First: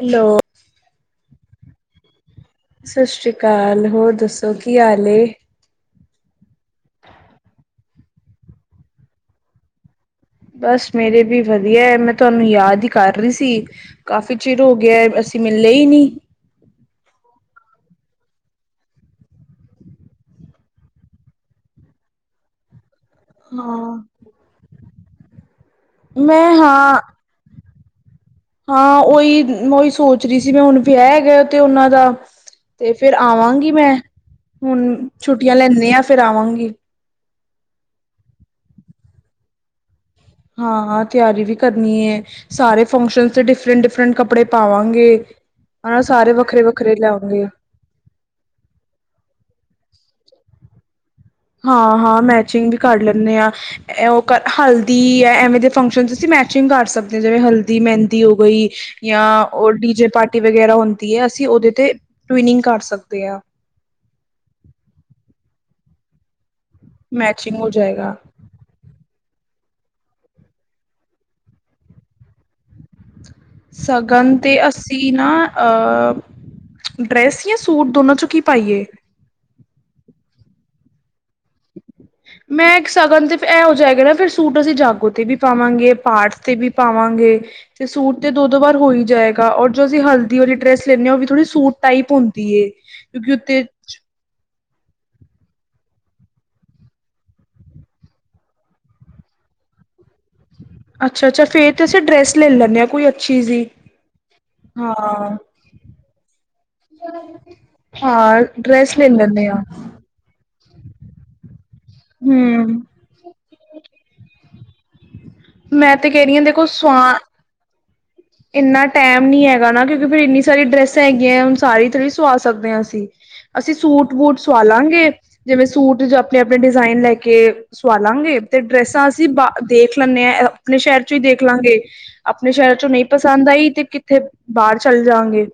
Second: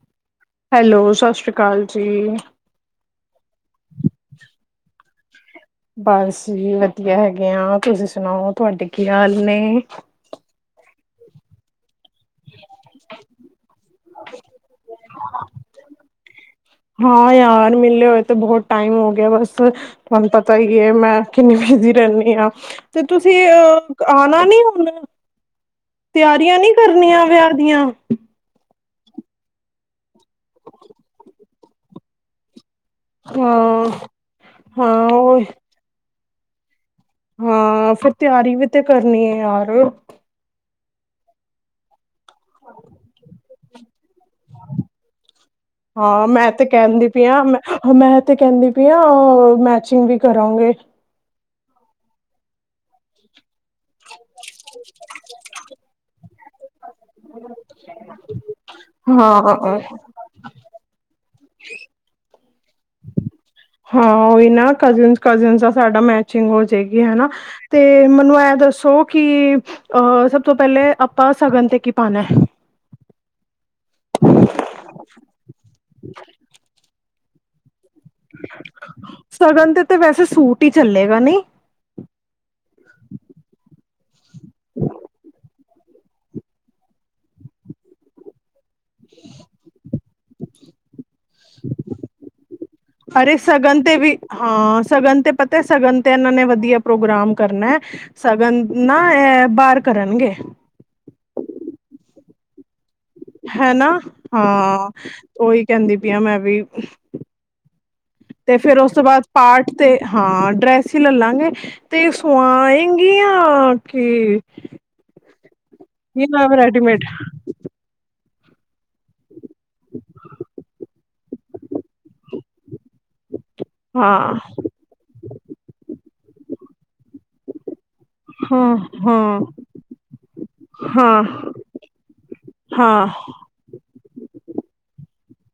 Hello hello ਸਤਿ ਸ੍ਰੀ ਅਕਾਲ ਜੀ ਕਾਲ ਹੋਰ ਦੱਸੋ ਕੀ ਹਾਲ ਬਸ ਜ ਵਧੀਆ ਹੈਗੇ ਆ ਤੁਸੀਂ ਸੁਣਾਓ ਤੁਹਾਡੇ ਕੀ ਹਾਲ ਨੇ ਬਸ ਮੇਰੇ ਵੀ ਵਧੀਆ ਹੈ, ਮ ਤੁਹਾਨੂੰ ਯਾਦ ਹੀ ਕਰ ਰਹੀ ਸੀ। ਕਾਫ਼ੀ ਚਿਰ ਹੋ ਗਿਆ, ਅਸੀਂ ਮਿੱਲੇ ਹੀ ਨਹੀਂ। ਹਾਂ ਯਾਰ ਮਿਲੇ ਹੋਏ ਤਾਂ ਬਹੁਤ ਟਾਈਮ ਹੋ ਗਿਆ ਬਸ, ਤੁਹਾਨੂੰ ਪਤਾ ਹੀ ਹੈ ਮੈਂ ਕਿੰਨਨੀ ਬੀਜ਼ੀ ਰਹਿੰਦੀ ਹਾਂ, ਤੇ ਤੁਸੀਂ ਹਾਂ। ਅਹ ਆਣਾ ਨੀ ਹੁਣ? ਮੈਂ ਤਿਆਰੀਆਂ ਨਹੀਂ ਹਾਂ ਕਰਨੀਆਂ ਵਿਆਹ ਦੀਆਂ? ਹਾਂ ਓਹੀ, ਓਹੀ ਸੋਚ ਰਹੀ ਸੀ ਮੈਂ। ਹੁਣ ਵਿਆਹ ਹੈਗਾ ਤੇ ਉਹਨਾਂ ਦਾ। ਤੇ ਫੇਰ ਆਵਾਂਗੀ ਹਾਂ ਮੈਂ, ਹੁਣ ਹਾਂ ਉਹ ਛੁੱਟੀਆਂ ਲੈਂਦੀ ਹਾਂ। ਫਿਰ ਆਵਾਂਗੀ ਹਾਂ ਫੇਰ ਤਿਆਰੀ ਵੀ ਤੇ ਕਰਨੀ ਹੈ ਯਾਰ। ਹਾਂ ਹਾਂ ਤਿਆਰੀ ਵੀ ਕਰਨੀ ਏ, ਸਾਰੇ ਫੰਕਸ਼ਨ ਚ ਡਿਫਰੈਂਟ ਡਿਫਰੈਂਟ ਕੱਪੜੇ ਪਾਵਾਂਗੇ। ਹਨਾ ਹਾਂ ਸਾਰੇ ਮੈਂ ਵੱਖਰੇ ਤੇ ਵੱਖਰੇ ਕਹਿੰਦੀ ਪਈ ਹਾਂ ਲਿਆਉਗੇ। ਮੈਂ, ਮੈਂ ਤੇ ਕਹਿੰਦੀ ਪਈ ਆਂ ਮੈਚਿੰਗ ਵੀ ਕਰਾਂਗੇ। ਹਾਂ-ਹਾਂ, ਮੈਚਿੰਗ ਵੀ ਕਰ ਲੈਂਨੇ ਹਾਂ। ਉਹ ਕਰ, ਹਲਦੀ ਹੈ ਐਵੇਂ ਦੇ ਫੰਕਸ਼ਨ ਚ ਤੁਸੀਂ ਮੈਚਿੰਗ ਕਰ ਸਕ ਦੇ, ਜਿਵੇਂ ਹਲਦੀ ਮਹਿੰਦੀ ਹੋ ਗਈ ਯਾ ਉਹ ਹਾਂ ਡੀਜੇ ਪਾਰਟੀ ਵਗੈਰਾ ਹੁੰਦੀ ਹੈ, ਅਸੀਂ ਉਹਦੇ ਤੇ ਟਵਿਨਿੰਗ ਕਰ ਸਕਦੇ ਆ। ਹਾਂ ਉਹੀ ਨਾ, ਕਜ਼ਨਸ ਕਜ਼ਨਸ ਦਾ ਸਾਡਾ ਮੈਚਿੰਗ ਹੋ ਜਾਏਗਾ ਥੇ ਗੀ ਹੈਨਾ, ਮੈਚਿੰਗ ਹੋ ਤੇ ਜਾਏਗਾ ਮੈਨੂੰ ਇਹ ਦੱਸੋ ਕਿ ਅ ਸਭ ਤੋਂ ਪਹਿਲੇ ਆਪਾਂ ਸਗਨ ਤੇ ਕੀ ਪਾਣੈ। ਸ਼ਗਨ ਤੇ ਅਸੀਂ ਨਾ, ਡਰੈਸੀਅ ਸੂਟ, ਦੋਨਾਂ ਚੋਂ ਕੀ ਪਾਈਏ ਸਗਨ ਤੇ ਤੇ ਵੈਸੇ ਸੂਟ ਹੀ ਚੱਲੇਗਾ, ਨਹੀਂ? ਮੈਂ ਇੱਕ ਸ਼ਗਨ ਤੇ ਇਹ ਹੋ ਜਾਏਗਾ ਨਾ ਫਿਰ ਸੂਟ ਅਸੀਂ ਜਾਗੋ ਤੇ ਵੀ ਪਾਵਾਂਗੇ, ਪਾਠ ਤੇ ਵੀ ਪਾਵਾਂਗੇ। ਤੇ ਸੂਟ ਤੇ ਦੋ ਦੋ ਵਾਰ ਹੋ ਹੀ ਜਾਏਗਾ, ਔਰ ਜੋ ਅਸੀਂ ਹਲਦੀ ਵਾਲੀ ਡਰੈਸ ਲੈਂਦੇ ਹਾਂ ਉਹ ਵੀ ਥੋੜੀ ਸੂਟ ਟਾਈਪ ਹੁੰਦੀ ਏ ਕਿਉਂਕਿ ਅਰੇ ਉੱਤੇ ਸਗਨ ਤੇ ਵੀ, ਹਾਂ ਸਗਨ ਤੇ ਪਤਾ ਸਗਨ ਤੇ ਇਹਨਾਂ ਨੇ ਵਧੀਆ ਪ੍ਰੋਗਰਾਮ ਕਰਨੈ, ਸਗਨ ਨਾ ਇਹ ਬਾਹਰ ਕਰਨਗੇ। ਅੱਛਾ ਅੱਛਾ, ਫ਼ੇਰ ਤੇ ਅਸੀਂ ਡਰੈਸ ਲੈ ਲੈਂਦੇ ਹਾਂ ਕੋਈ ਅੱਛੀ ਜਿਹੀ ਹੈ ਨਾ, ਹਾਂ। ਉਹੀ ਕਹਿੰਦੀ ਪਈ ਆ ਮੈਂ ਵੀ। ਹਾਂ ਤੇ ਫੇਰ ਉਸ ਡਰੈਸ ਤੋਂ ਲੈ ਬਾਅਦ ਲੈਂਦੇ ਹਾਂ ਪਾਠ ਤੇ, ਹਾਂ ਡਰੈਸ ਹੀ ਲਲਾਂਗੇ। ਤੇ ਹਮ ਸਵਾਏਂ ਚੰਗੀਆਂ ਕੀ ਮੈਂ ਤੇ ਕਹਿ ਰਹੀਂ ਹਾਂ ਦੇਖੋ ਸੁਆਂ ਇੰਨਾ ਟਾਈਮ ਨੀ ਹੈਗਾ ਨਾ, ਕਿਉਂਕਿ ਫੇਰ ਇੰਨੀ ਸਾਰੀ ਡਰੈਸਾਂ ਹੈਗੀਆਂ, ਹੁਣ ਸਾਰੀ ਥੋੜੀ ਸਵਾ ਸਕਦੇ ਹਾਂ ਅਸੀਂ। ਅਸੀਂ ਸੂਟ ਹਾਂ ਵੂਟ ਸੁਆ ਲਾਂਗੇ, ਜਿਵੇਂ ਸੂਟ ਆਪਣੇ ਆਪਣੇ ਡਿਜ਼ਾਇਨ ਲੈ ਕੇ ਕੇ ਸਵਾ ਲਾਂਗੇ ਤੇ ਹਾਂ ਡਰੈਸਾਂ ਅਸੀਂ ਹਾਂ ਬਾ ਦੇਖ ਲੈਂਦੇ ਏਂ। ਅਪਨੇ ਸ਼ਹਿਰ ਚੋਂ ਹੀ ਹਾਂ ਦੇਖ ਲਾਂਗੇ, ਅਪਨੇ ਸ਼ਹਿਰ ਚੋਂ ਨਹੀਂ ਹਾਂ ਪਸੰਦ ਆਈ ਤੇ ਕਿੱਥੇ ਬਾਹਰ ਚੱਲ ਜਾਂਗੇ।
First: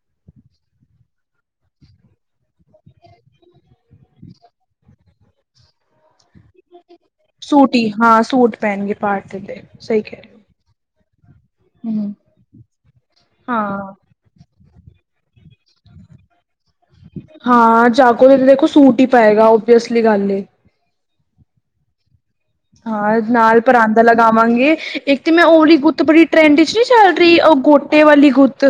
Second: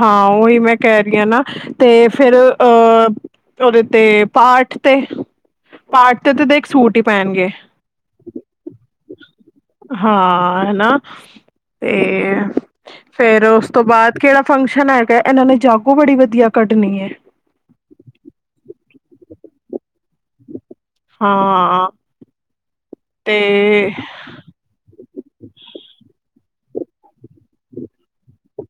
ਹਾਂ ਉਹੀ ਮੈਂ ਕਹਿ ਰਹੀ ਹਾਂ ਨਾ ਤੇ ਫਿਰ ਅ ਹ ਉਹਦੇ ਤੇ ਪਾ ਪਾਠ ਤੇ, ਪਾਠ ਤੇ ਤੇ ਦੇਖ ਸੂਟ ਹੀਂ ਪੈਣਗੇ ਸੂਟ ਹੀ ਹਾਂ ਸੂਟ ਪਹਿਨਗੇ ਪਾਰਟੀ ਤੇ ਸਹੀ ਕਹਿ ਰਹੇ ਹੋ। ਹਾਂ, ਹੈਨਾ ਹਮ ਤੇ ਫੇਰ ਉਸ ਤੋਂ ਹਾਂ ਬਾਅਦ ਕਿਹੜਾ ਫੰਕਸ਼ਨ ਹੈਗਾ? ਇਹਨਾਂ ਨੇ ਜਾਗੋ ਬੜੀ ਵਧੀਆ ਕੱਢਣੀ ਹੈ ਹਾਂ ਜਾਗੋ ਤੇ ਤਾਂ ਦੇਖੋ ਸੂਟ ਹੀ ਪਏਗਾ, ਓਬਵੀਅਸਲੀ ਗੱਲ ਏ। ਹਾਂ ਹਾਂ ਤੇ ਨਾਲ ਪਰਾਂਦਾ ਲਗਾਵਾਂਗੇ। ਇੱਕ ਤੇ ਮੈਂ ਓਹ ਵਾਲੀ ਗੁੱਤ ਬੜੀ ਟਰੈਂਡ ਚ ਨਹੀਂ ਚੱਲ ਰਹੀ, ਉਹ ਗੋਟੇ ਵਾਲੀ ਗੁੱਤ?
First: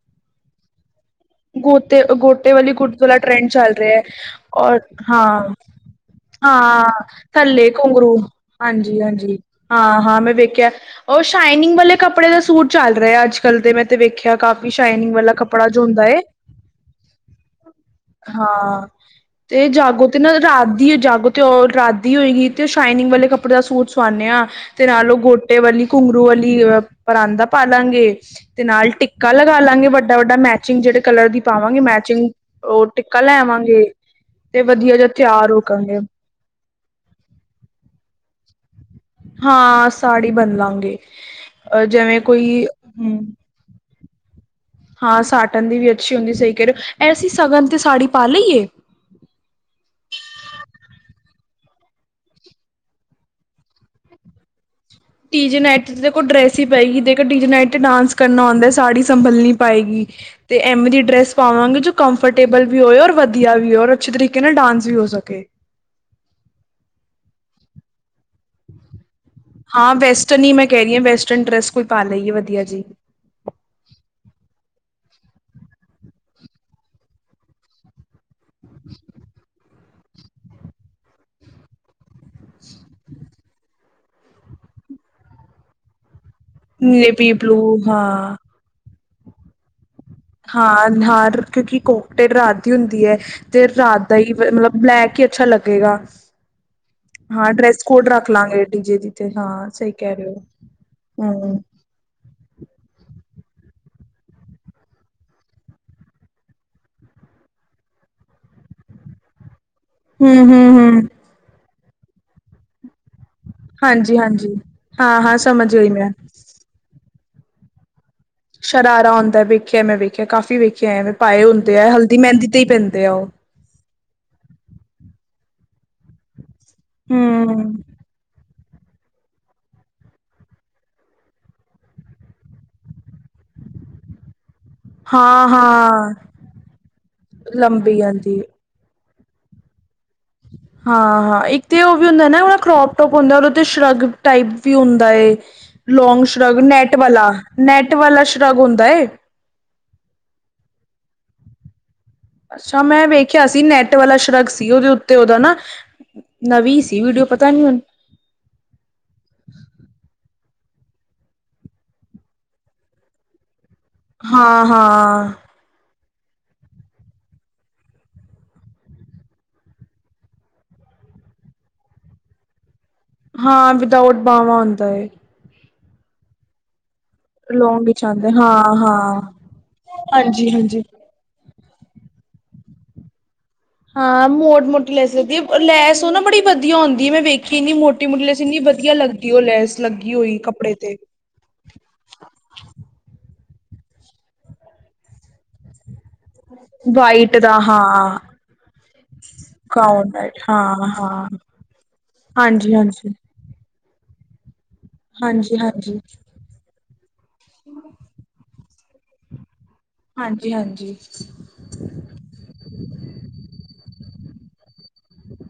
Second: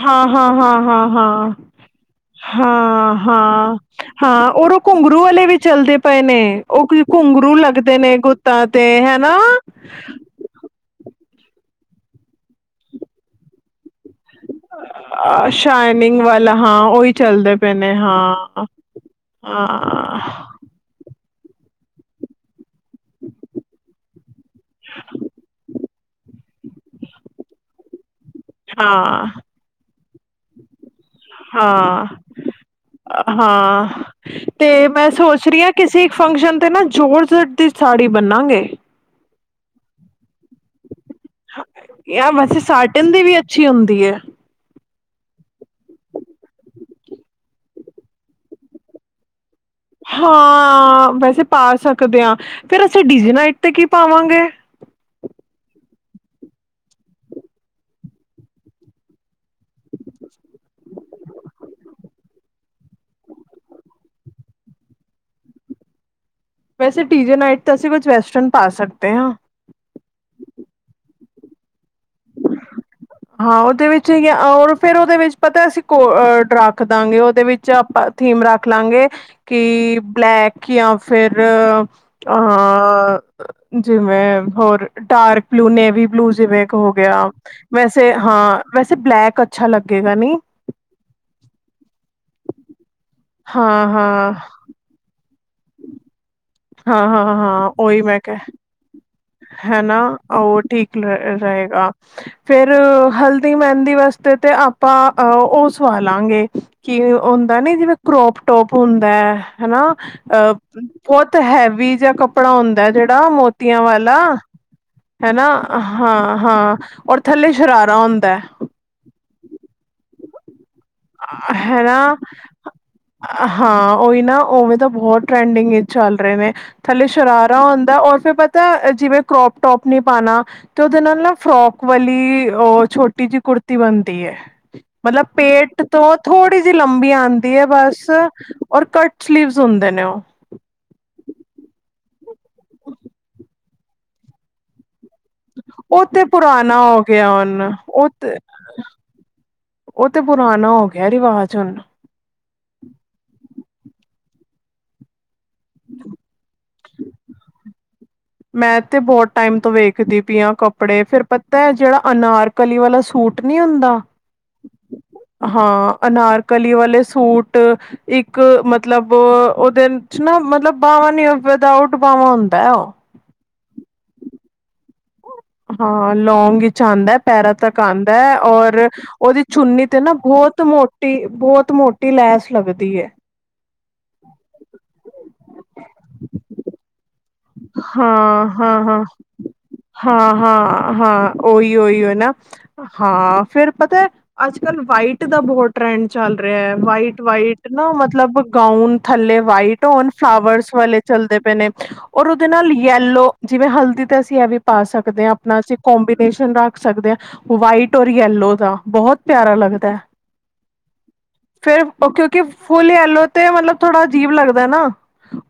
ਹਾਂ ਹਾਂ ਹਾਂ ਹਾਂ। ਗੋਤੇ ਗੋਟੇ ਹਾਂ, ਵਾਲੀ ਗੁੱਤ ਹਾਂ ਵਾਲਾ ਟਰੈਂਡ ਚੱਲ ਹਾਂ, ਰਿਹਾ ਹੈ ਹਾਂ ਔਰ ਓਹ ਘੁੰਗਰੂ ਵਾਲੇ ਵੀ ਚੱਲਦੇ ਪਏ- ਨੇ, ਉਹ ਕੁ ਹਾਂ ਘੁੰਗਰੂ ਥੱਲੇ ਲੱਗਦੇ ਨੇ ਘੁੰਗਰੂ ਗੁੱਤਾਂ ਤੇ, ਹਾਂਜੀ ਹੈਨਾ। ਹਾਂਜੀ ਹਾਂ ਹਾਂ ਮੈਂ ਵੇਖਿਆ ਉਹ ਸ਼ਾਈਨਿੰਗ ਵਾਲੇ ਕੱਪੜੇ ਦਾ ਸੂਟ ਚੱਲ ਰਿਹਾ ਅੱਜ ਕੱਲ੍ਹ ਦੇ, ਮੈਂ ਤੇ ਵੇਖਿਆ। ਕਾਫੀ ਸ਼ਾਈਨਿੰਗ ਵਾਲਾ ਕੱਪੜਾ ਜੋ ਹੁੰਦਾ ਸ਼ਾਈਨਿੰਗ ਏ। ਵਾਲਾ ਹਾਂ ਉਹੀ ਚੱਲਦੇ ਪਏ ਨੇ ਹਾਂ, ਤੇ ਹਾਂ, ਜਾਗੋ ਤੇ ਨਾ ਰਾਤ ਦੀ ਏ ਜਾਗੋ ਤੇ ਉਹ ਰਾਤ ਦੀ ਹੋਏਗੀ, ਤੇ ਉਹ ਸ਼ਾਈਨਿੰਗ ਵਾਲੇ ਕੱਪੜੇ ਦਾ ਸੂਟ ਸਵਾਨੇ ਆ, ਤੇ ਨਾਲ ਉਹ ਗੋਟੇ ਵਾਲੀ ਘੁੰ ਰੂ ਵਾਲੀ ਪਰਾਦਾ ਪਾ ਲਾਂਗੇ, ਤੇ ਨਾਲ ਹਾਂ, ਟਿੱਕਾ ਲਗਾ ਲਾਂਗੇ, ਵੱਡਾ ਵੱਡਾ ਮੈਚਿੰਗ ਜਿਹੜੇ ਕਲਰ ਦੀ ਪਾਵਾਂਗੇ। ਹਾਂ, ਮੈਚਿੰਗ ਉਹ ਟਿੱਕਾ ਲੈਵਾਂਗੇ, ਹਾਂ। ਤੇ ਵਧੀਆ ਜਿ ਮੈਂ ਸੋਚ ਤਿਆਰ ਹੋ ਰਹੀ ਹਾਂ ਕਰਾਂਗੇ ਕਿਸੇ ਕ ਫੰਕਸ਼ਨ ਤੇ ਨਾ ਜੋਰਜਟ ਦੀ ਸਾੜੀ ਬਨਾਗੇ। ਕ ਹਾਂ। ਸਾੜੀ ਬਣ ਲਾਂਗੇ, ਜਿਵੇਂ ਯਾਰ ਵੈਸੇ ਕੋਈ ਸਾਟਨ ਹਮ ਦੀ ਵੀ ਅੱਛੀ ਹੁੰਦੀ ਹੈ। ਹਾਂ। ਸਾਟਨ ਦੀ ਵੀ ਅੱਛੀ ਹੁੰਦੀ, ਸਹੀ ਕਰਿਓ, ਇਹ ਅਸੀਂ ਸ਼ਗਨ ਤੇ ਸਾੜੀ ਪਾ ਲਈਏ। [inaudible] ਹਾਂ। ਵੈਸੇ ਪਾ ਸਕਦੇ ਹਾਂ। ਫਿਰ ਅਸੀਂ ਡੀ ਜੇ ਨਾਈਟ ਤੇ ਕੀ ਪਾਵਾਂਗੇ। ਟੀ ਜੇ ਨਾਈਟ ਦੇਖਲ ਡਰੈਸ ਹੀ ਡੀ ਡੀ ਜੇ ਨਾਈਟ ਤੇ ਡ੍ਰੇਸ ਹੀ ਪਏਗੀ। ਦੇਖੋ, ਜੇ ਡੀ ਦੇ ਨਾਈਟ ਤੇ ਡਾਂਸ ਕਰਨਾ ਆਉਂਦਾ ਸਾੜੀ ਸੰਭਲਣੀ ਨਹੀ ਪਏਗੀ ਤੇ ਐਵੇਂ ਦੀ ਡਰੈਸ ਪਾਵਾਂਗੇ ਜੋ ਤੇ ਤੇ ਤੇ ਤੇ ਐਮ ਦੀ ਡੇ੍ਸ ਪਾਵਾਂ ਗੇ। ਜੋ ਕੰਫਰਟੇਬਲ ਵੀ ਹੋਏ ਔਰ ਵਧੀਆ ਵੀ ਹੋ ਔਰ ਅੱਛੇ, ਤਰੀਕੇ ਨਾਲ ਡਾਂਸ ਵੀ ਹੋ ਸਕ ਓ ਕੇ ਵੈਸੇ ਡੀ ਜੇ ਨਾਈਟ ਤਾਂ ਅਸੀਂ ਕੁਝ ਵੈਸਟਰਨ ਪਾ ਸਕਦੇ ਹਾਂ। ਹਾਂ। ਵੈਸਟਰਨ ਹੀ ਮੈਂ ਕਹਿ ਰਹੀ ਹਾਂ। ਵੈਸਟਰਨ ਡਰੈਸ ਕੋਈ ਪਾ ਲਈ ਏ ਵਧੀਆ ਜੀ। ਹਾਂ। ਉਹਦੇ ਵਿੱਚ ਹੀ ਫੇਰ, ਉਹਦੇ ਵਿੱਚ ਪਤਾ, ਅਸੀਂ ਕੋ ਰੱਖ ਦਾਂਗੇ ਉਹਦੇ ਵਿੱਚ ਆਪਾਂ ਥੀਮ ਰੱਖ ਲਾਂਗੇ ਕਿ ਬਲੈਕ ਜਾਂ ਫਿਰ ਅ ਜਿਵੇਂ ਹੋਰ ਡਾਰਕ ਬਲੂ, ਨੇਵੀ ਬਲੂ ਜਿਵੇਂ ਹੋ ਗਿਆ। ਨੇਵੀ ਬਲੂ ਵੈਸੇ ਹਾਂ ਵੈਸੇ ਬਲੈਕ ਅੱਛਾ ਲੱ ਹਾਂ। ਨਹਾਰ ਕਿਉਂਕਿ ਕੋਕਟੇ ਰਾਤ ਦੀ ਹੁੰਦੀ ਹੈ ਤੇ ਹਾਂ ਰਾਧ ਹੀ ਹਾਂ ਮਤਲਬ ਬਲੈਕ ਅੱਛਾ, ਲੱਗੇਗਾ। ਹਾਂ ਡਰੈਸ ਕੋਡ ਰੱਖ ਲਵਾਂਗੇ। ਡੀ ਜੇ ਦੀ ਤੇ ਹਾਂ ਸਹੀ ਹਨਾ। ਕਹਿ ਰਹੇ ਹੋ। ਉਹ ਠੀਕ ਰ ਹੂੰ ਰਹੇਗਾ, ਫੇਰ ਹਲਦੀ, ਮਹਿੰਦੀ ਵਾਸਤੇ ਤੇ ਆਪਾਂ ਉਹ ਸਵਾ ਲਾਂਗੇ ਕਿ ਹੁੰਦਾ ਨੀ ਜਿਵੇਂ ਟੋਪ ਹੁੰਦਾ ਏ ਹਨਾ। ਹੂੰ ਅ ਹੂੰ ਹੂੰ ਬਹੁਤ ਹੈਵੀ ਜਿਆ ਕੱਪੜਾ ਹੁੰਦਾ। ਜਿਹੜਾ ਮੋਤੀਆਂ ਵਾਲੇ ਹਾਂਜੀ ਹਨਾ ਹਾਂਜੀ ਹਾਂ ਹਾਂ ਸਮਝ ਹਟਾ ਗਈ ਮੈਂ। ਹਾਂ ਹਾਂ ਔਰ ਥੱਲੇ ਸ਼ਰਾਰਾ ਹੁੰਦਾ ਸ਼ਰਾਰਾ ਹੁੰਦਾ ਵੇਖਿਆ, ਮੈਂ ਵੇਖਿਆ ਕਾਫ਼ੀ ਵੇਖਿਆ। ਐਵੇਂ ਪਾਏ ਹੁੰਦੇ ਆ ਹੈਨਾ ਹਲਦੀ ਮਹਿੰਦੀ ਤੇ ਹੀ ਪੈਂਦੇ ਆ ਉਹ। ਹਾਂ ਉਹੀ ਨਾ ਉਵੇਂ ਤਾਂ ਬਹੁਤ। ਟਰੈਂਡਿੰਗ ਚੱਲ ਰਹੇ ਨੇ ਥੱਲੇ ਸ਼ਰਾਰਾ ਹੂੰ। ਹੁੰਦਾ ਔਰ ਫਿਰ। ਤਾਂ ਜਿਵੇਂ ਕਰੋਪ ਟੋਪ ਨਹੀਪਾਉਣਾ, ਤੇ ਉਹਦੇ ਨਾਲ ਨਾ ਫਰੋਕ ਵਾਲੀ ਅ ਛੋਟੀ ਜਿਹੀ ਕੁੜ। ਕੁੜਤੀ ਬਣਦੀ ਹੈ। ਮਤਲਬ ਹਾਂ ਪੇਟ ਹਾਂ ਤੋਂ ਥੋੜੀ ਜਿਹੀ ਲੰਬੀ ਆਉਂਦੀ ਹੈ। ਲੰਬੀ ਬਸ ਆਂਦੀ ਔਰ ਕਟ। ਸਲੀਵਸ ਹੁੰਦੇ ਨੇ ਉਹ। ਹਾਂ, ਹਾਂ ਇੱਕ ਤੇ ਉਹ ਵੀ ਹੁੰਦਾ ਨਾ। ਕਰੋਪ ਟੋਪ ਹੁੰਦਾ ਸ਼ਰਗ ਟਾਈਪ ਵੀ ਹੁੰਦਾ। ਹੁੰਦਾ ਏ। ਉਹ ਤੇ ਲੋਂਗ ਸ਼ਰਗ ਪੁਰਾਣਾ ਨੈਟ ਹੋ ਗਿਆ ਵਾਲਾ ਹੁਣ ਨੈਟ ਉਹ ਵਾਲਾ ਤੇ ਸ਼ਰਗ ਹੁੰਦਾ ਏ। ਉਹ ਤੇ ਪੁਰਾਣਾ ਹੋ ਗਿਆ। ਰਿਵਾਜ਼ ਹੁਣ। ਅੱਛਾ, ਮੈਂ ਵੇਖਿਆ ਸੀ। ਨੈਟ ਵਾਲਾ ਸ਼ਰਗ ਸੀ। ਉਹਦੇ ਉੱਤੇ ਉਹਦਾ ਨਾ ਨਵੀਂ ਸੀ। ਵੀਡੀਓ, ਪਤਾ ਨੀ ਹੁਣ। ਮੈਂ ਤੇ ਬਹੁਤ ਟਾਈਮ ਤੋਂ ਵੇਖਦੀ ਪਈ ਹਾਂ ਕੱਪੜੇ ਫਿਰ ਪਤਾ ਹੈ। ਜਿਹੜਾ ਅਨਾਰ ਕਲੀ ਵਾਲਾ ਸੂਟ ਨਹੀ ਹੁੰਦਾ। ਹਾਂ -ਹਾਂ। ਹਾਂ ਅਨਾਰਕਲੀ ਵਾਲੇ ਸੂਟ ਇੱਕ ਮਤਲਬ ਉਹਦੇ ਚ ਨਾ ਮਤਲਬ। ਨੀ ਹੋਵੇਦਾ ਉਊਟ ਪਾਵਾਂ ਹੁੰਦਾ ਏ ਉਹ। ਹਾਂ, ਵਿਦਾਊਟ ਬਾਹਵਾਂ ਹੁੰਦਾ। ਹਾਂ, ਲੌਂਗ। ਆਉਂਦਾ ਹੈ। ਪੈਰਾਂ ਤੱਕ ਲੌਂਗ ਵਿੱਚ ਆਉਂਦਾ ਆਂਦਾ ਹੈ। ਹਾਂ ਔਰ, ਹਾਂ। ਉਹਦੀ ਚੁੰਨੀ ਤੇ ਨਾ ਹਾਂਜੀ ਬਹੁਤ ਹਾਂਜੀ। ਮੋਟੀ ਬਹੁਤ ਚ। ਮੋਟੀ ਲੈਸ ਲੱਗਦੀ ਏ। ਹਾਂ। ਮੋੜ ਮੋਟੀ, ਲੈ ਸਕਦੀ ਆ ਲੈਸ ਉਹ ਨਾ ਬੜੀ ਵਧੀਆ ਹੁੰਦੀ ਹੈ ਮੈਂ ਵੇਖ। ਹਾਂ, ਹਾਂ, ਹਾਂ, ਲੈਸ ਲੱਗੀ ਹਾਂ, ਹੋਈ ਕੱਪੜੇ ਹਾਂ, ਤੇ ਹਾਂ ਓਹੀ, ਉਹੀਓ ਅਣਾ। ਹਾਂ। ਫੇਰ ਪਤਾ, ਅੱਜ ਕੱਲ ਵਾਈਟ ਦਾ ਬਹੁਤ ਟਰੈਂਡ। ਚੱਲ ਰਿਹਾ ਹੈ। ਵਾਈਟ, ਦਾ ਵਾਈਟ ਨਾ ਹਾਂ ਮਤਲਬ ਗਾਊਨ। ਥੱਲੇ ਵਾਈਟ ਹੋਣ, ਗਾਊਨ ਵਾਈਟ ਫਲਾਵਰਸ ਹਾਂ ਵਾਲੇ ਹਾਂ ਚੱਲਦੇ ਪਏ ਨੇ, ਔਰ ਉਹਦੇ ਨਾਲ ਹਾਂਜੀ ਹਾਂਜੀ ਯੈਲੋ ਜਿਵੇਂ ਹਲਦੀ। ਤੇ ਅਸੀਂ ਇਹ ਵੀ ਪਾ ਸਕਦੇ ਹਾਂ। ਹਾਂਜੀ ਆਪਣਾ ਅਸੀਂ ਹਾਂਜੀ ਕੋਂਬੀਨੇਸ਼ਨ ਰੱਖ ਸਕਦੇ ਹਾਂ। ਵਾਈਟ ਔਰ ਯੈਲੋ ਦਾ। ਬਹੁਤ ਪਿਆਰਾ ਲੱਗਦਾ। ਹੈ। ਹਾਂਜੀ ਹਾਂਜੀ। ਫੇਰ ਕਿਉਂਕਿ ਫੁੱਲ ਐਲੋ ਤੇ ਮਤਲਬ ਥੋੜਾ ਅਜੀਬ ਲੱਗਦਾ ਨਾ।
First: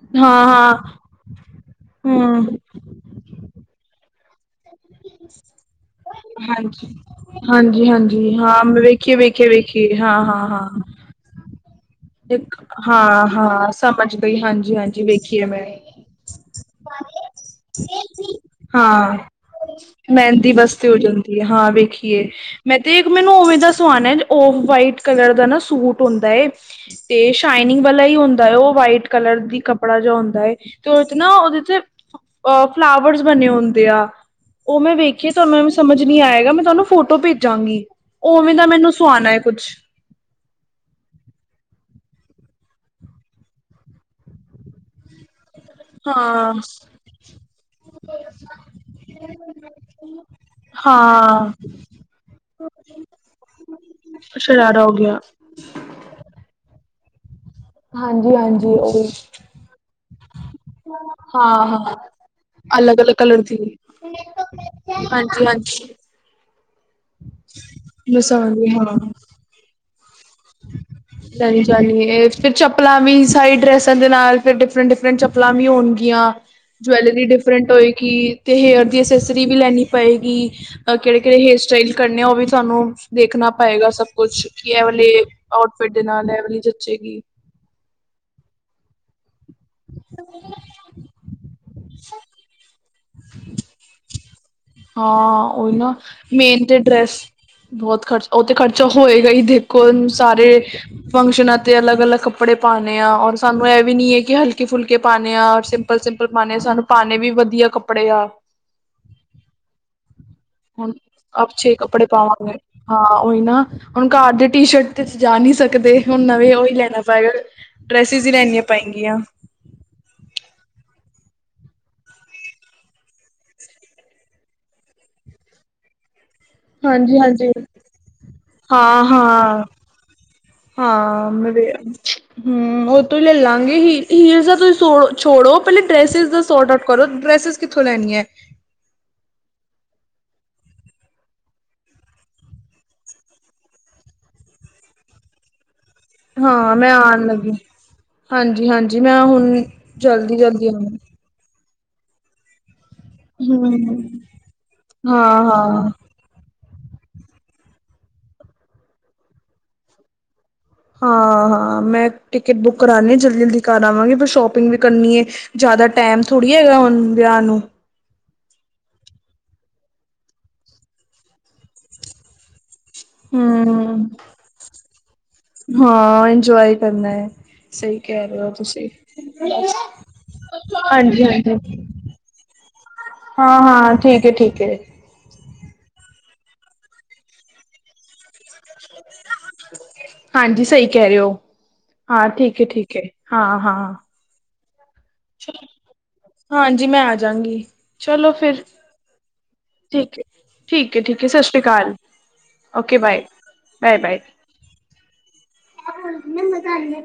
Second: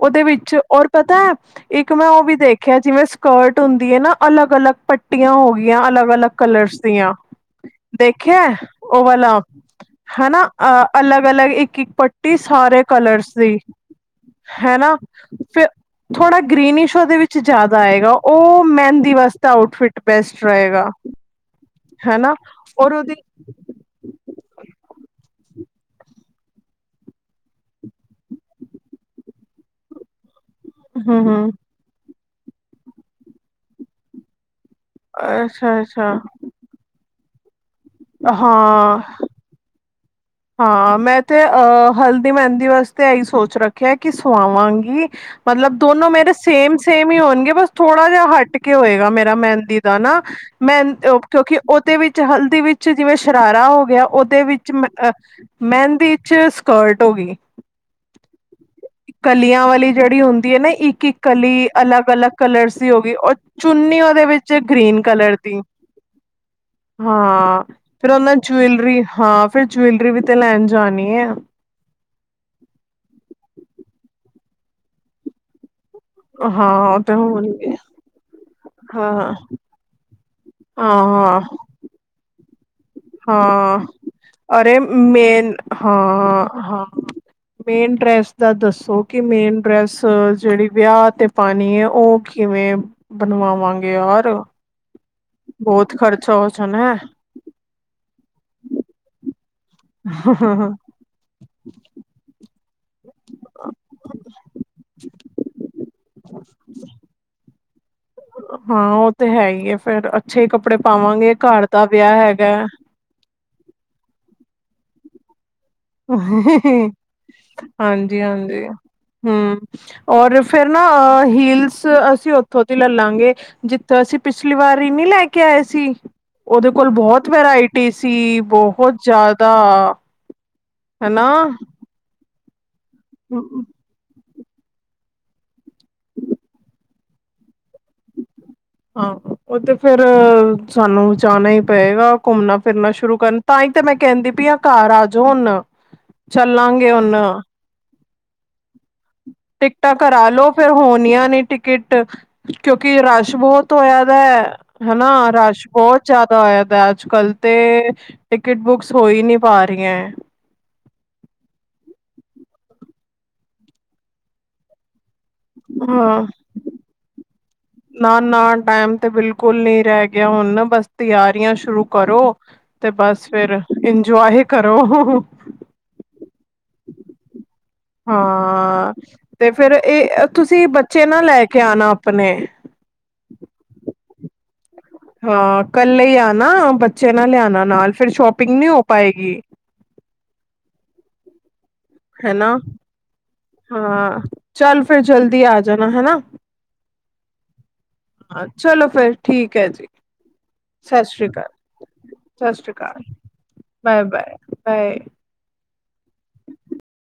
ਉਹਦੇ ਹਾਂ ਵਿੱਚ ਹਾਂ ਔਰ ਪਤਾ ਹੈ। ਇੱਕ ਮੈਂ ਉਹ ਵੀ ਹਮ ਦੇਖਿਆ ਜਿਵੇਂ ਸਕਰਟ ਹੁੰਦੀ ਹੈ ਨਾ ਅਲੱਗ ਅਲੱਗ। ਪੱਟੀਆਂ ਹੋ ਗਈਆਂ ਅਲੱਗ ਅਲੱਗ ਕਲਰਸ ਹਾਂਜੀ ਦੀਆਂ ਹਾਂਜੀ ਹਾਂਜੀ ਦੇਖਿਆ ਹਾਂ ਮੈਂ ਉਹ ਵੇਖੀਏ ਵਾਲਾ। ਵੇਖੀਏ ਵੇਖੀਏ ਹਾਂ ਹਨਾ ਹਾਂ ਹਾਂ ਅ ਅਲੱਗ ਅਲੱਗ ਇੱਕ। ਇੱਕ ਪੱਟੀ ਸਾਰੇ ਹਾਂ ਕਲਰਸ ਦੀ ਹਾਂ ਸਮਝ ਗਈ ਹਾਂਜੀ ਹੈਨਾ ਹਾਂਜੀ ਵੇਖੀਏ ਫਿ। ਮੈਂ ਥੋੜਾ ਗ੍ਰਨਸ ਦੇ ਵਿੱਚ ਜਿਆਦਾ ਆਏਗਾ ਉਹ ਮਹਿੰਦੀ ਹਾਂ ਵਾਸਤੇ ਆਊਟਫਿਟ ਬੈਸਟ ਮਹਿੰਦੀ ਵਾਸਤੇ ਰਹੇਗਾ। ਹੋ ਹਾਂ ਵੇਖੀਏ ਹਨਾ ਮੈਂ ਔਰ ਤੇ ਇੱਕ ਉਹਦੀ ਮੈਨੂੰ ਉਵੇਂ ਦਾ ਸਵਾਉਨਾ ਹੈ ਓ ਵਾਈਟ ਕਲਰ ਦਾ। ਨਾ ਸੂਟ ਹੁੰਦਾ ਏ। ਤੇ ਸ਼ਾਇਨਿੰਗ ਵਾਲਾ ਹੀ ਹੁੰਦਾ ਹੈ ਉਹ ਵਾਈਟ ਕਲਰ ਦੀ ਕੱਪੜਾ ਜੋ ਹੁੰਦਾ ਹੈ। ਤੇ ਉਹ ਤੇ ਹਮ ਨਾ ਹਮ ਉਹਦੇ ਚ ਅ ਫਲਾਵਰਸ ਬਣੇ ਹੁੰਦੇ ਆ। ਉਹ ਮੈਂ ਵੇਖੀਏ ਤੁਹਾਨੂੰ ਐ ਅੱਛਾ ਸਮਝ ਅੱਛਾ ਨੀ ਆਏਗਾ ਮੈਂ ਤੁਹਾਨੂੰ ਫੋਟੋ ਭੇਜਾਂਗੀ। ਉਵੇਂ ਦਾ ਮੈਨੂੰ ਹਾਂ ਸੁਆਣਾ ਕੁੱਛ। ਹਾਂ ਮੈਂ ਤੇ ਅਹ ਹਲਦੀ ਮਹਿੰਦੀ ਵਾਸਤੇ ਇਹੀ ਸੋਚ ਰੱਖਿਆ ਕਿ ਸਵਾਗੀ। ਮਤਲਬ ਦੋਨੋ ਮੇਰੇ ਹਾਂ ਸੇਮ ਸੇਮ ਹੀ ਹੋਣਗੇ ਬਸ ਥੋੜਾ ਜਿਹਾ ਹਟ ਕੇ ਹੋਏਗਾ ਮੇਰਾ ਮਹਿੰਦੀ ਦਾ ਨਾ। ਮੈਂ ਹਾਂ ਕਿਉਂਕਿ ਉਹਦੇ ਵਿੱਚ ਹਲਦੀ ਵਿੱਚ ਜਿਵੇਂ ਸ਼ਰਾਰਾ ਹੋ ਗਿਆ ਉਹਦੇ ਵਿੱਚ ਸ਼ਰਾਰਾ ਹੋ ਅਹ। ਗਿਆ ਮੈਂਹਿੰਦੀ ਵਿੱਚ ਸਕਰਟ ਹੋ ਗਈ। ਹਾਂਜੀ ਹਾਂਜੀ ਉਹੀ ਕਲੀਆਂ ਵਾਲੀ ਜਿਹੜੀ ਹੁੰਦੀ ਹੈ ਨਾ ਇੱਕ ਇੱਕ ਹਾਂ ਕਲੀ ਹਾਂ ਅਲੱਗ ਅਲੱਗ ਕਲਰ। ਸੀ ਹੋ ਅਲੱਗ ਗਈ ਅਲੱਗ ਉਹ ਕਲਰ ਦੀ ਚੁੰਨੀ ਉਹਦੇ ਵਿੱਚ ਗ੍ਰੀਨ ਕਲਰ ਹਾਂਜੀ ਦੀ। ਹਾਂਜੀ ਹਾਂ ਫਿਰ ਉਹਨਾਂ ਜੁਵਲਰੀ ਹਾਂ ਫਿਰ ਜੂੈਲਰੀ ਵਿੱਚ। ਚ ਜਾਣੀਏ ਫਿਰ ਚੱਪਲਾਂ ਵੀ ਸਾਰੀ ਡਰੈਸਾਂ ਦੇ ਨਾਲ। ਡਿਫਰੈਂਟ ਡਿਫਰੈਂਟ ਚੱਪਲਾਂ ਵੀ ਹੋਣ ਤੇ। ਜਾਂ ਹਾਂ ਉਹ ਤੇ ਜਵੈਲਰੀ ਡਿਫਰੰਟ ਹੋਣਗੇ ਹੋਏਗੀ ਤੇ ਹੇਅਰ ਦੀ ਹਾਂ ਅਸੈਸਰੀ ਵੀ ਲੈਣੀ ਪਏਗੀ ਕਿਹੜੇ ਕਿਹੜੇ ਹਾਂ ਹੇਅਰ ਸਟਾਈਲ ਕਰਨੇ ਆ ਉਹ ਵੀ ਤੁਹਾਨੂੰ ਦੇਖਣਾ ਹਾਂ ਪਏਗਾ ਸਭ ਕੁਛ ਕਿ ਅਰੇ ਇਹ ਵਾਲੇ ਮੇ ਆਊਟਫਿਟ ਦੇ ਨਾਲ ਇਹ ਵਾਲੀ ਹਾਂ ਹਾਂ ਜੱਚੇਗੀ ਮੇਨ ਡਰੈੱਸ ਦੈ ਦੱਸੋ ਕਿ ਮੇਨ ਡਰੈਸ ਜਿਹੜੀ ਵਿਆਹ ਤੇ ਪਾਣੀ ਹੈ ਉਹ ਕਿਵੇਂ ਬਣਵਾਵਾਂਗੇ ਯਾਰ ਹਾਂ ਉਹੀ ਨਾ ਬਹੁਤ ਖ਼ਰਚਾ ਮੇਨ ਹੋਸਣ ਤੇ ਹੈ। ਡਰੈਸ ਬਹੁਤ ਖਰਚ ਉਹ ਤੇ ਖਰਚਾ ਹੋਏਗਾ ਹੀ ਦੇ ਕੋਣ ਸਾਰੇ ਫੰਕਸ਼ਨਾਂ ਤੇ ਅਲੱਗ -ਅਲੱਗ ਕੱਪੜੇ ਪਾਣੇ ਹਾਂ ਔਰ ਸਾਨੂੰ ਇਹ ਵੀ ਨਹੀਂ ਹੈ ਕਿ ਹਲਕੇ ਫੁਲਕੇ ਪਾਣੇ ਆ ਔਰ ਸਿੰਪਲ ਸਿੰਪਲ ਪਾਂਣੇ ਆ ਸਾਨੂੰ ਪਾਣੇ ਵਧੀਆ ਕੱਪੜੇ ਆ ਹਾਂ ਉਹ ਤੇ ਹੈ ਹੀ ਐ ਫੇਰ ਅ ਅੱਛੇ ਕੱਪੜੇ ਹੁਣ ਪਾਵਾਂਗੇ ਘਰ ਅੱਛੇ ਦਾ ਕੱਪੜੇ ਵਿਆਹ ਹੈਗਾ ਪਾਵਾਂਗੇ ਹੈ। ਹਾਂ ਉਹੀ ਨਾ ਹੁਣ ਘਰ ਦੇ ਟੀਸ਼ਰਟ ਤੇ ਚ ਜਾ ਨਹੀਂ ਸਕ- ਦੇ ਹੁਣ ਨਵੇਂ ਉਹਹੀ ਲੈਣਾ ਪਏਗਾ ਹਾਂਜੀ ਡਰੈਸਿਸ ਹੀ ਲੈਣੀਆਂ ਹਾਂਜੀ ਪਏਗੀਆਂ ਫੇਰ ਨਾ ਅ ਹੀਲਸ ਅਸੀਂ ਉੱਥੋਂ ਦੀ ਲੈਲਾਂਗੇ ਜਿੱਥੇ ਅਸੀਂ ਪਿਛਲੀ ਵਾਰੀ ਨੀ ਲੈ ਕੇ ਆ ਸੀ ਉਹਦੇ ਕੋਲ ਹਾਂਜੀ ਬੋਹੋਤ ਹਾਂਜੀ ਵਰਾਇਟੀ ਸੀ ਬੋਹੁਤ ਹਾਂ ਜ਼ਿਆਦਾ। ਹਾਂ [inaudible] ਹਨਾ ਹਾਂ ਓਹ ਤੋਂ ਲੇਲਾਂਗੇ ਹੀ ਤੁਸੀਂ ਛੋੜੋ ਪਹਿਲੇ ਡਰੈਸਿਸ ਦਾ ਸੋਰਟ ਆਊਟ ਕਰੋ ਡਰੈਸਿਸ ਕਿੱਥੋਂ ਲੈਣੀ ਹੈ? ਹਾਂ ਉਹ ਤੇ ਫੇਰ ਸਾਨੂੰ ਜਾਣਾ ਹੀ ਪਏਗਾ ਘੁੰਮਣਾ ਫਿਰਨਾ ਸ਼ੁਰੂ ਕਰਨ ਤਾਂ ਹੀ ਤੇ ਮੈਂ ਕਹਿੰਦੀ ਪਈ ਆਹ ਘਰ ਆ ਜਾਉ ਹੁਣ ਹਾਂ ਚਲਾਂਗੇ ਮੈਂ ਹੁਣ। ਆਉਣ ਲੱਗੀ ਹਾਂਜੀ ਹਾਂਜੀ ਮੈਂ ਹੁਣ ਟਿਕਟਾ ਕਰਾ ਜਲਦੀ ਲਓ ਜਲਦੀ ਫਿਰ ਆਉਣਾ ਹੋਣੀਆਂ ਨਹੀਂ ਟਿਕਟ ਕਿਉਂਕਿ ਰਸ਼ ਹਮ ਬਹੁਤ ਹੋਇਆ ਦਾ ਹੈਨਾ ਹਾਂ ਰਸ਼ ਹਾਂ ਬਹੁਤ ਜਿਆਦਾ ਹੋਇਆ ਦਾ। ਕੱਲ ਤੇ ਟਿਕਟ ਬੁੱਕਸ ਹੋ ਹੀ ਨਹੀਂ ਪਾ ਰਹੀ ਹੈ। ਹਾਂ ਹਾਂ ਮੈਂ ਟਿਕਟ ਬੁੱਕ ਕਰਾਣੀ ਹ ਜਲਦੀ ਜਲਦੀ ਕਰ ਆਵਾਂਗੀ ਫਿਰ ਸ਼ੋਪਿੰਗ ਵੀ ਕਰਨੀ ਹੈ। ਜਿਆਦਾ ਟੈਮ ਹਾਂ ਥੋੜੀ ਹੈਗਾ ਹੁਣ ਵਿਆਹ ਨੂੰ- ਨਾ- ਨਾ ਟਾਈਮ ਤੇ ਬਿਲਕੁਲ ਨੀ ਰਹਿ ਗਿਆ ਹੁਣ ਨਾ ਬਸ ਤਿਆਰੀਆਂ ਸ਼ੁਰੂ ਕਰੋ। ਤੇ ਬਸ ਫਿਰ ਹਮ ਇੰਜੋਏ ਕਰੋ ਹਾਂ ਇੰਜੋਏ ਕਰਨਾ ਹੈ ਸਹੀ ਕਹਿ ਰਹੇ ਹੋ ਤੁਸੀਂ ਹਾਂ ਤੇ ਫਿਰ ਇਹ ਤੁਸੀਂ ਬੱਚੇ ਨਾ ਲੈ ਕੇ ਆਣਾ ਆਪਣੇ। ਹਾਂ-ਹਾਂ ਠੀਕ ਏ ਠੀਕ ਹੈ ਹਾਂ ਕੱਲੇਈ ਆਣਾ ਬੱਚੇ ਨਾ ਲਿਆਣਾ ਨਾਲ ਫਿਰ ਸ਼ੋਪਿੰਗ ਨੀ ਹੋ ਪਾਏਗੀ। ਹਾਂਜੀ ਸਹੀ ਕਹਿ ਰਹੇ ਹੋ, ਹਾਂ ਹਨਾ ਠੀਕ ਏ ਠੀਕ ਏ ਹਾਂ ਚੱਲ ਫਿਰ ਜਲਦੀ ਆ ਚਲੋ, ਜਾਣਾ ਹੈਣਾ। ਹਾਂਜੀ ਮੈਂ ਆ ਜਾਂਗੀ ਚਲੋ ਹਾ ਫਿਰ ਚਲੋ ਫਿਰ ਠੀਕ ਹੈ ਜੀ। ਠੀਕ ਹੈ ਠੀਕ ਹੈ ਠੀਕ ਹੈ ਸਤਿ ਸਸ੍ਰੀਕਾਲ ਸ਼੍ਰੀ ਅਕਾਲ ਓਕੇ ਸਤਸ਼੍ਰੀਕਾਲ। Bye bye -bye bye. ਚਾਹ ਬਣ ਗੀਆਂ ਮਜ਼ਾ ਆਏਗਾ। [inaudible]